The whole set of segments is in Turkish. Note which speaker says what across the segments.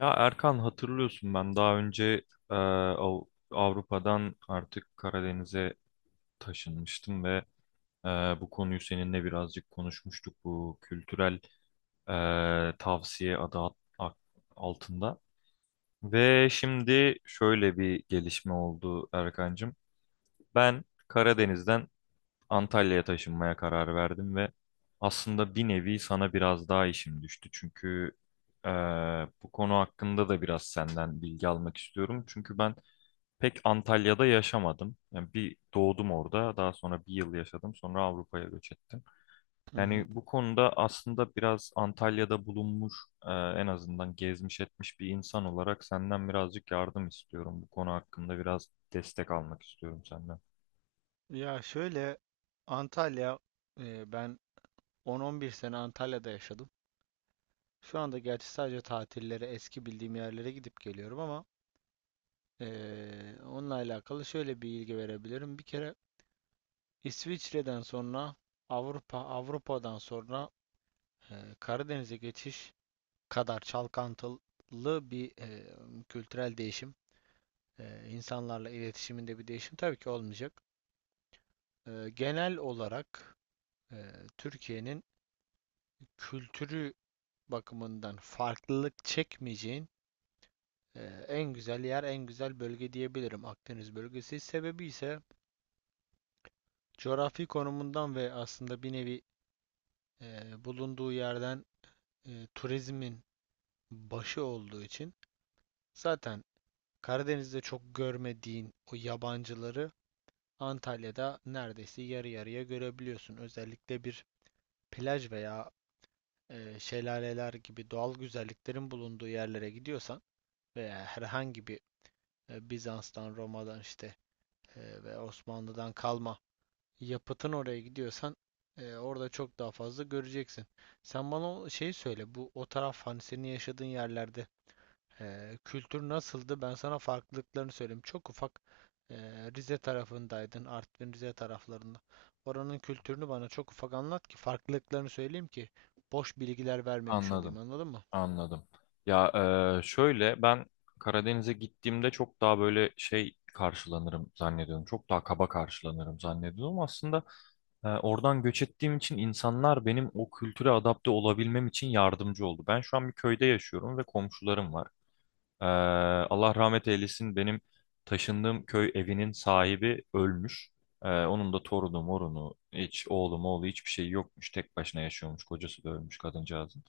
Speaker 1: Ya Erkan hatırlıyorsun ben daha önce e, Av- Avrupa'dan artık Karadeniz'e taşınmıştım ve e, bu konuyu seninle birazcık konuşmuştuk bu kültürel e, tavsiye altında. Ve şimdi şöyle bir gelişme oldu Erkancığım. Ben Karadeniz'den Antalya'ya taşınmaya karar verdim ve aslında bir nevi sana biraz daha işim düştü. Çünkü bu konu hakkında da biraz senden bilgi almak istiyorum. Çünkü ben pek Antalya'da yaşamadım. Yani bir doğdum orada, daha sonra bir yıl yaşadım, sonra Avrupa'ya göç ettim.
Speaker 2: Hı
Speaker 1: Yani
Speaker 2: hı.
Speaker 1: bu konuda aslında biraz Antalya'da bulunmuş, en azından gezmiş etmiş bir insan olarak senden birazcık yardım istiyorum. Bu konu hakkında biraz destek almak istiyorum senden.
Speaker 2: Ya şöyle, Antalya ben 10-11 sene Antalya'da yaşadım. Şu anda gerçi sadece tatillere eski bildiğim yerlere gidip geliyorum ama onunla alakalı şöyle bir bilgi verebilirim. Bir kere İsviçre'den sonra Avrupa'dan sonra Karadeniz'e geçiş kadar çalkantılı bir kültürel değişim. İnsanlarla iletişiminde bir değişim tabii ki olmayacak. Genel olarak e, Türkiye'nin kültürü bakımından farklılık çekmeyeceğin e, en güzel yer, en güzel bölge diyebilirim Akdeniz bölgesi. Sebebi ise coğrafi konumundan ve aslında bir nevi e, bulunduğu yerden turizmin başı olduğu için zaten Karadeniz'de çok görmediğin o yabancıları Antalya'da neredeyse yarı yarıya görebiliyorsun. Özellikle bir plaj veya şelaleler gibi doğal güzelliklerin bulunduğu yerlere gidiyorsan veya herhangi bir Bizans'tan, Roma'dan, işte ve Osmanlı'dan kalma yapıtın oraya gidiyorsan orada çok daha fazla göreceksin. Sen bana şey söyle. Bu o taraf, hani senin yaşadığın yerlerde kültür nasıldı? Ben sana farklılıklarını söyleyeyim. Çok ufak, e, Rize tarafındaydın, Artvin Rize taraflarında. Oranın kültürünü bana çok ufak anlat ki farklılıklarını söyleyeyim ki boş bilgiler vermemiş olayım.
Speaker 1: Anladım.
Speaker 2: Anladın mı?
Speaker 1: Anladım. Ya şöyle ben Karadeniz'e gittiğimde çok daha böyle şey karşılanırım zannediyorum. Çok daha kaba karşılanırım zannediyorum. Aslında oradan göç ettiğim için insanlar benim o kültüre adapte olabilmem için yardımcı oldu. Ben şu an bir köyde yaşıyorum ve komşularım var. E, Allah rahmet eylesin benim taşındığım köy evinin sahibi ölmüş. Onun da torunu morunu hiç oğlu moğlu hiçbir şey yokmuş. Tek başına yaşıyormuş. Kocası da ölmüş kadıncağızın.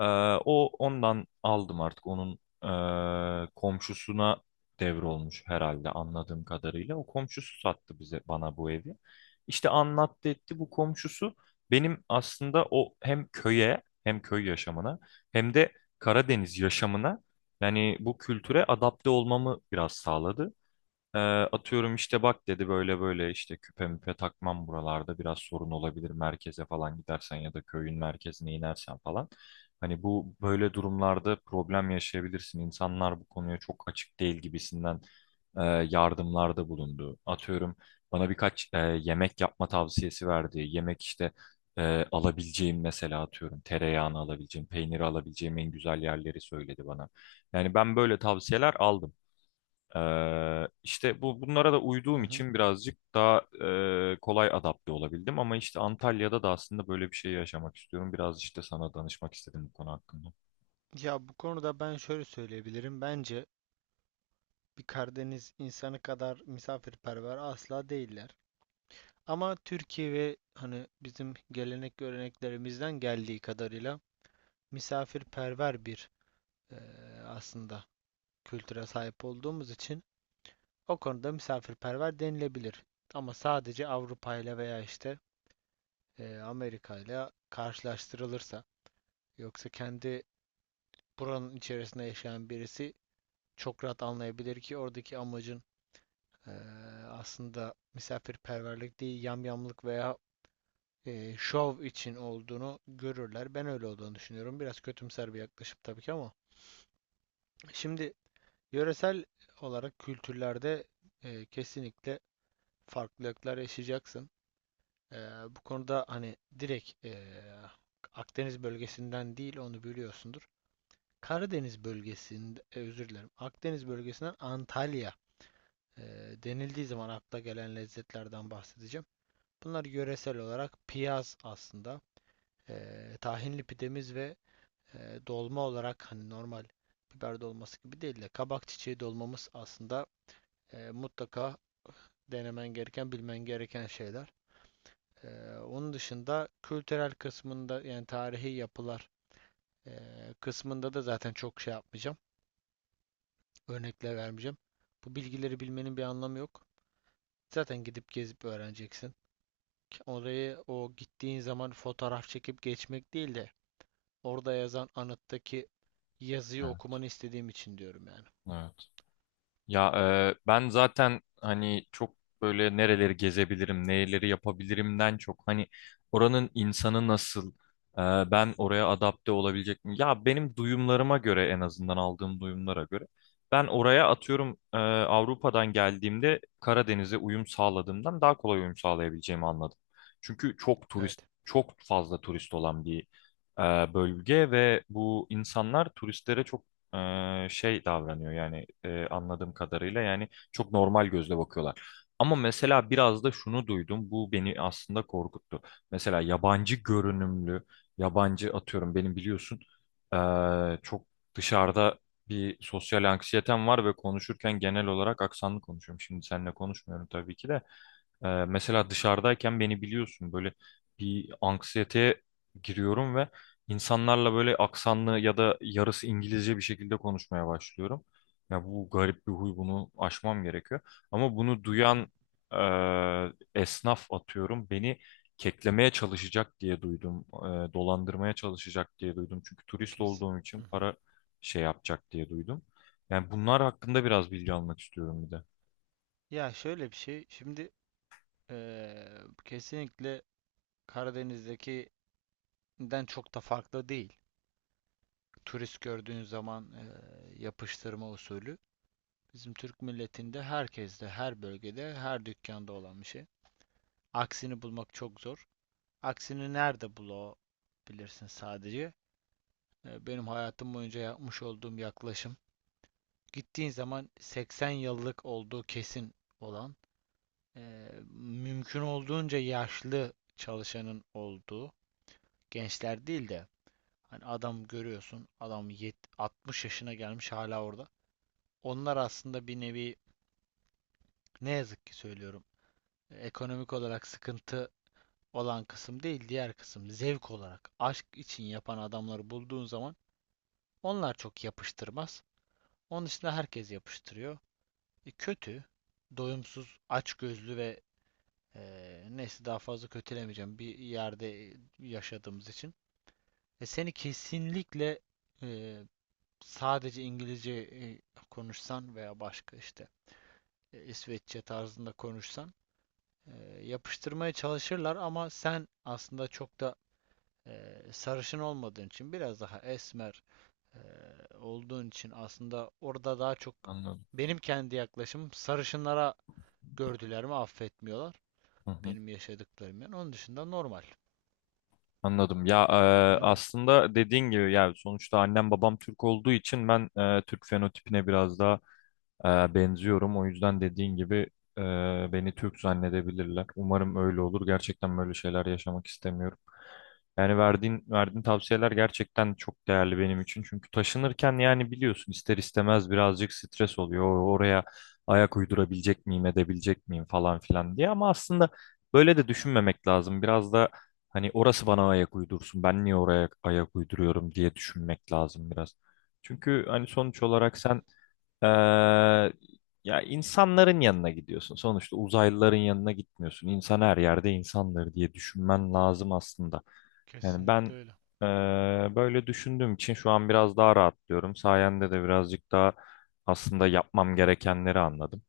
Speaker 1: Ee, o ondan aldım artık. Onun komşusuna devrolmuş herhalde anladığım kadarıyla. O komşusu sattı bana bu evi. İşte anlattı etti bu komşusu. Benim aslında o hem köye hem köy yaşamına hem de Karadeniz yaşamına yani bu kültüre adapte olmamı biraz sağladı. Ee, atıyorum işte bak dedi böyle böyle işte küpe müpe takmam buralarda biraz sorun olabilir, merkeze falan gidersen ya da köyün merkezine inersen falan. Hani bu böyle durumlarda problem yaşayabilirsin. İnsanlar bu konuya çok açık değil gibisinden e, yardımlarda bulundu. Atıyorum bana birkaç yemek yapma tavsiyesi verdi. Yemek işte alabileceğim, mesela atıyorum tereyağını alabileceğim, peyniri alabileceğim en güzel yerleri söyledi bana. Yani ben böyle tavsiyeler aldım. İşte bunlara da
Speaker 2: Hı
Speaker 1: uyduğum
Speaker 2: hı.
Speaker 1: için birazcık daha kolay adapte olabildim ama işte Antalya'da da aslında böyle bir şey yaşamak istiyorum. Biraz işte sana danışmak istedim bu konu hakkında.
Speaker 2: Ya bu konuda ben şöyle söyleyebilirim. Bence bir Karadeniz insanı kadar misafirperver asla değiller. Ama Türkiye ve hani bizim gelenek göreneklerimizden geldiği kadarıyla misafirperver bir eee, aslında kültüre sahip olduğumuz için o konuda misafirperver denilebilir. Ama sadece Avrupa ile veya işte Amerika ile karşılaştırılırsa, yoksa kendi buranın içerisinde yaşayan birisi çok rahat anlayabilir ki oradaki amacın Ee, aslında misafirperverlik değil, yamyamlık veya şov için olduğunu görürler. Ben öyle olduğunu düşünüyorum. Biraz kötümser bir yaklaşım tabii ki, ama. Şimdi yöresel olarak kültürlerde kesinlikle farklılıklar yaşayacaksın. Ee, Bu konuda hani direkt, Akdeniz bölgesinden değil, onu biliyorsundur. Karadeniz bölgesinde, özür dilerim. Akdeniz bölgesinden Antalya e, denildiği zaman akla gelen lezzetlerden bahsedeceğim. Bunlar yöresel olarak piyaz aslında. Tahinli pidemiz ve dolma olarak hani normal biber dolması gibi değil de kabak çiçeği dolmamız aslında mutlaka denemen gereken, bilmen gereken şeyler. Onun dışında kültürel kısmında, yani tarihi yapılar kısmında da zaten çok şey yapmayacağım. Örnekler vermeyeceğim. Bu bilgileri bilmenin bir anlamı yok. Zaten gidip gezip öğreneceksin. Orayı, o gittiğin zaman, fotoğraf çekip geçmek değil de orada yazan anıttaki yazıyı
Speaker 1: Evet.
Speaker 2: okumanı istediğim için diyorum, yani.
Speaker 1: Evet. Ya ben zaten hani çok böyle nereleri gezebilirim, neleri yapabilirimden çok hani oranın insanı nasıl, e, ben oraya adapte olabilecek miyim? Ya benim duyumlarıma göre, en azından aldığım duyumlara göre ben oraya atıyorum, Avrupa'dan geldiğimde Karadeniz'e uyum sağladığımdan daha kolay uyum sağlayabileceğimi anladım. Çünkü çok turist,
Speaker 2: Evet.
Speaker 1: çok fazla turist olan bir bölge ve bu insanlar turistlere çok şey davranıyor, yani anladığım kadarıyla yani çok normal gözle bakıyorlar. Ama mesela biraz da şunu duydum, bu beni aslında korkuttu. Mesela yabancı görünümlü yabancı, atıyorum benim biliyorsun e, çok dışarıda bir sosyal anksiyetem var ve konuşurken genel olarak aksanlı konuşuyorum. Şimdi seninle konuşmuyorum tabii ki de. Mesela dışarıdayken beni biliyorsun böyle bir anksiyeteye giriyorum ve İnsanlarla böyle aksanlı ya da yarısı İngilizce bir şekilde konuşmaya başlıyorum. Ya bu garip bir huy, bunu aşmam gerekiyor. Ama bunu
Speaker 2: Hı hı,
Speaker 1: duyan esnaf atıyorum beni keklemeye çalışacak diye duydum. Dolandırmaya çalışacak diye duydum. Çünkü turist
Speaker 2: kesin.
Speaker 1: olduğum
Speaker 2: Hı
Speaker 1: için
Speaker 2: hı.
Speaker 1: para şey yapacak diye duydum. Yani bunlar hakkında biraz bilgi almak istiyorum bir de.
Speaker 2: Ya şöyle bir şey. Şimdi kesinlikle Karadeniz'dekinden çok da farklı değil. Turist gördüğün zaman yapıştırma usulü. Bizim Türk milletinde herkeste, her bölgede, her dükkanda olan bir şey. Aksini bulmak çok zor. Aksini nerede bulabilirsin sadece? Benim hayatım boyunca yapmış olduğum yaklaşım, gittiğin zaman 80 yıllık olduğu kesin olan, eee, mümkün olduğunca yaşlı çalışanın olduğu, gençler değil de hani, adam görüyorsun, adam yet 60 yaşına gelmiş hala orada. Onlar aslında bir nevi, ne yazık ki söylüyorum, ekonomik olarak sıkıntı olan kısım değil, diğer kısım, zevk olarak aşk için yapan adamları bulduğun zaman, onlar çok yapıştırmaz. Onun dışında herkes yapıştırıyor. Kötü, doyumsuz, açgözlü ve neyse, daha fazla kötülemeyeceğim bir yerde yaşadığımız için. Seni kesinlikle e, sadece İngilizce konuşsan veya başka işte İsveççe tarzında konuşsan e, yapıştırmaya çalışırlar, ama sen aslında çok da sarışın olmadığın için, biraz daha esmer e, olduğun için aslında orada daha çok,
Speaker 1: Anladım.
Speaker 2: benim kendi yaklaşımım, sarışınlara gördüler mi affetmiyorlar.
Speaker 1: Hı hı.
Speaker 2: Benim yaşadıklarım yani. Onun dışında normal.
Speaker 1: Anladım. Ya
Speaker 2: Problem yok.
Speaker 1: aslında dediğin gibi yani sonuçta annem babam Türk olduğu için ben Türk fenotipine biraz daha benziyorum. O yüzden dediğin gibi e, beni Türk zannedebilirler. Umarım öyle olur. Gerçekten böyle şeyler yaşamak istemiyorum. Yani verdiğin tavsiyeler gerçekten çok değerli benim için. Çünkü taşınırken yani biliyorsun ister istemez birazcık stres oluyor. Oraya ayak uydurabilecek miyim, edebilecek miyim falan filan diye. Ama aslında böyle de düşünmemek lazım. Biraz da hani orası bana ayak uydursun. Ben niye oraya ayak uyduruyorum diye düşünmek lazım biraz. Çünkü hani sonuç olarak sen ee, ya insanların yanına gidiyorsun. Sonuçta uzaylıların yanına gitmiyorsun. İnsan her yerde insandır diye düşünmen lazım aslında. Yani ben
Speaker 2: Kesinlikle öyle.
Speaker 1: böyle düşündüğüm için şu an biraz daha rahatlıyorum. Sayende de birazcık daha aslında yapmam gerekenleri anladım.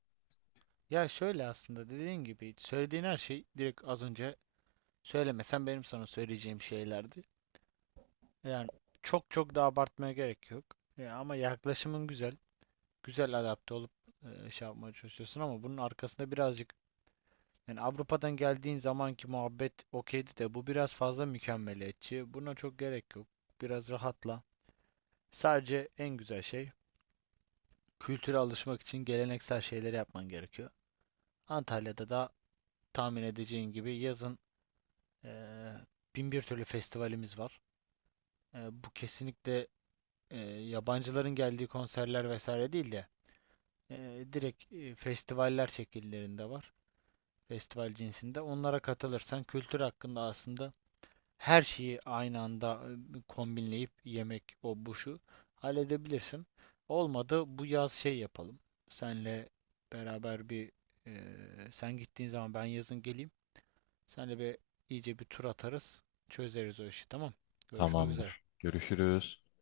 Speaker 2: Ya şöyle, aslında dediğin gibi, söylediğin her şey direkt az önce söylemesen benim sana söyleyeceğim şeylerdi. Yani çok çok da abartmaya gerek yok. Ya, ama yaklaşımın güzel. Güzel adapte olup şey yapmaya çalışıyorsun ama bunun arkasında birazcık, yani Avrupa'dan geldiğin zamanki muhabbet okeydi de bu biraz fazla mükemmeliyetçi. Buna çok gerek yok. Biraz rahatla. Sadece en güzel şey, kültüre alışmak için geleneksel şeyleri yapman gerekiyor. Antalya'da da tahmin edeceğin gibi yazın eee bin bir türlü festivalimiz var. Bu kesinlikle eee, yabancıların geldiği konserler vesaire değil de direkt festivaller şekillerinde var. Festival cinsinde. Onlara katılırsan kültür hakkında aslında her şeyi aynı anda, kombinleyip, yemek o bu şu, halledebilirsin. Olmadı bu yaz şey yapalım. Senle beraber bir sen gittiğin zaman ben yazın geleyim. Senle bir iyice bir tur atarız. Çözeriz o işi, tamam. Görüşmek üzere.
Speaker 1: Tamamdır. Görüşürüz.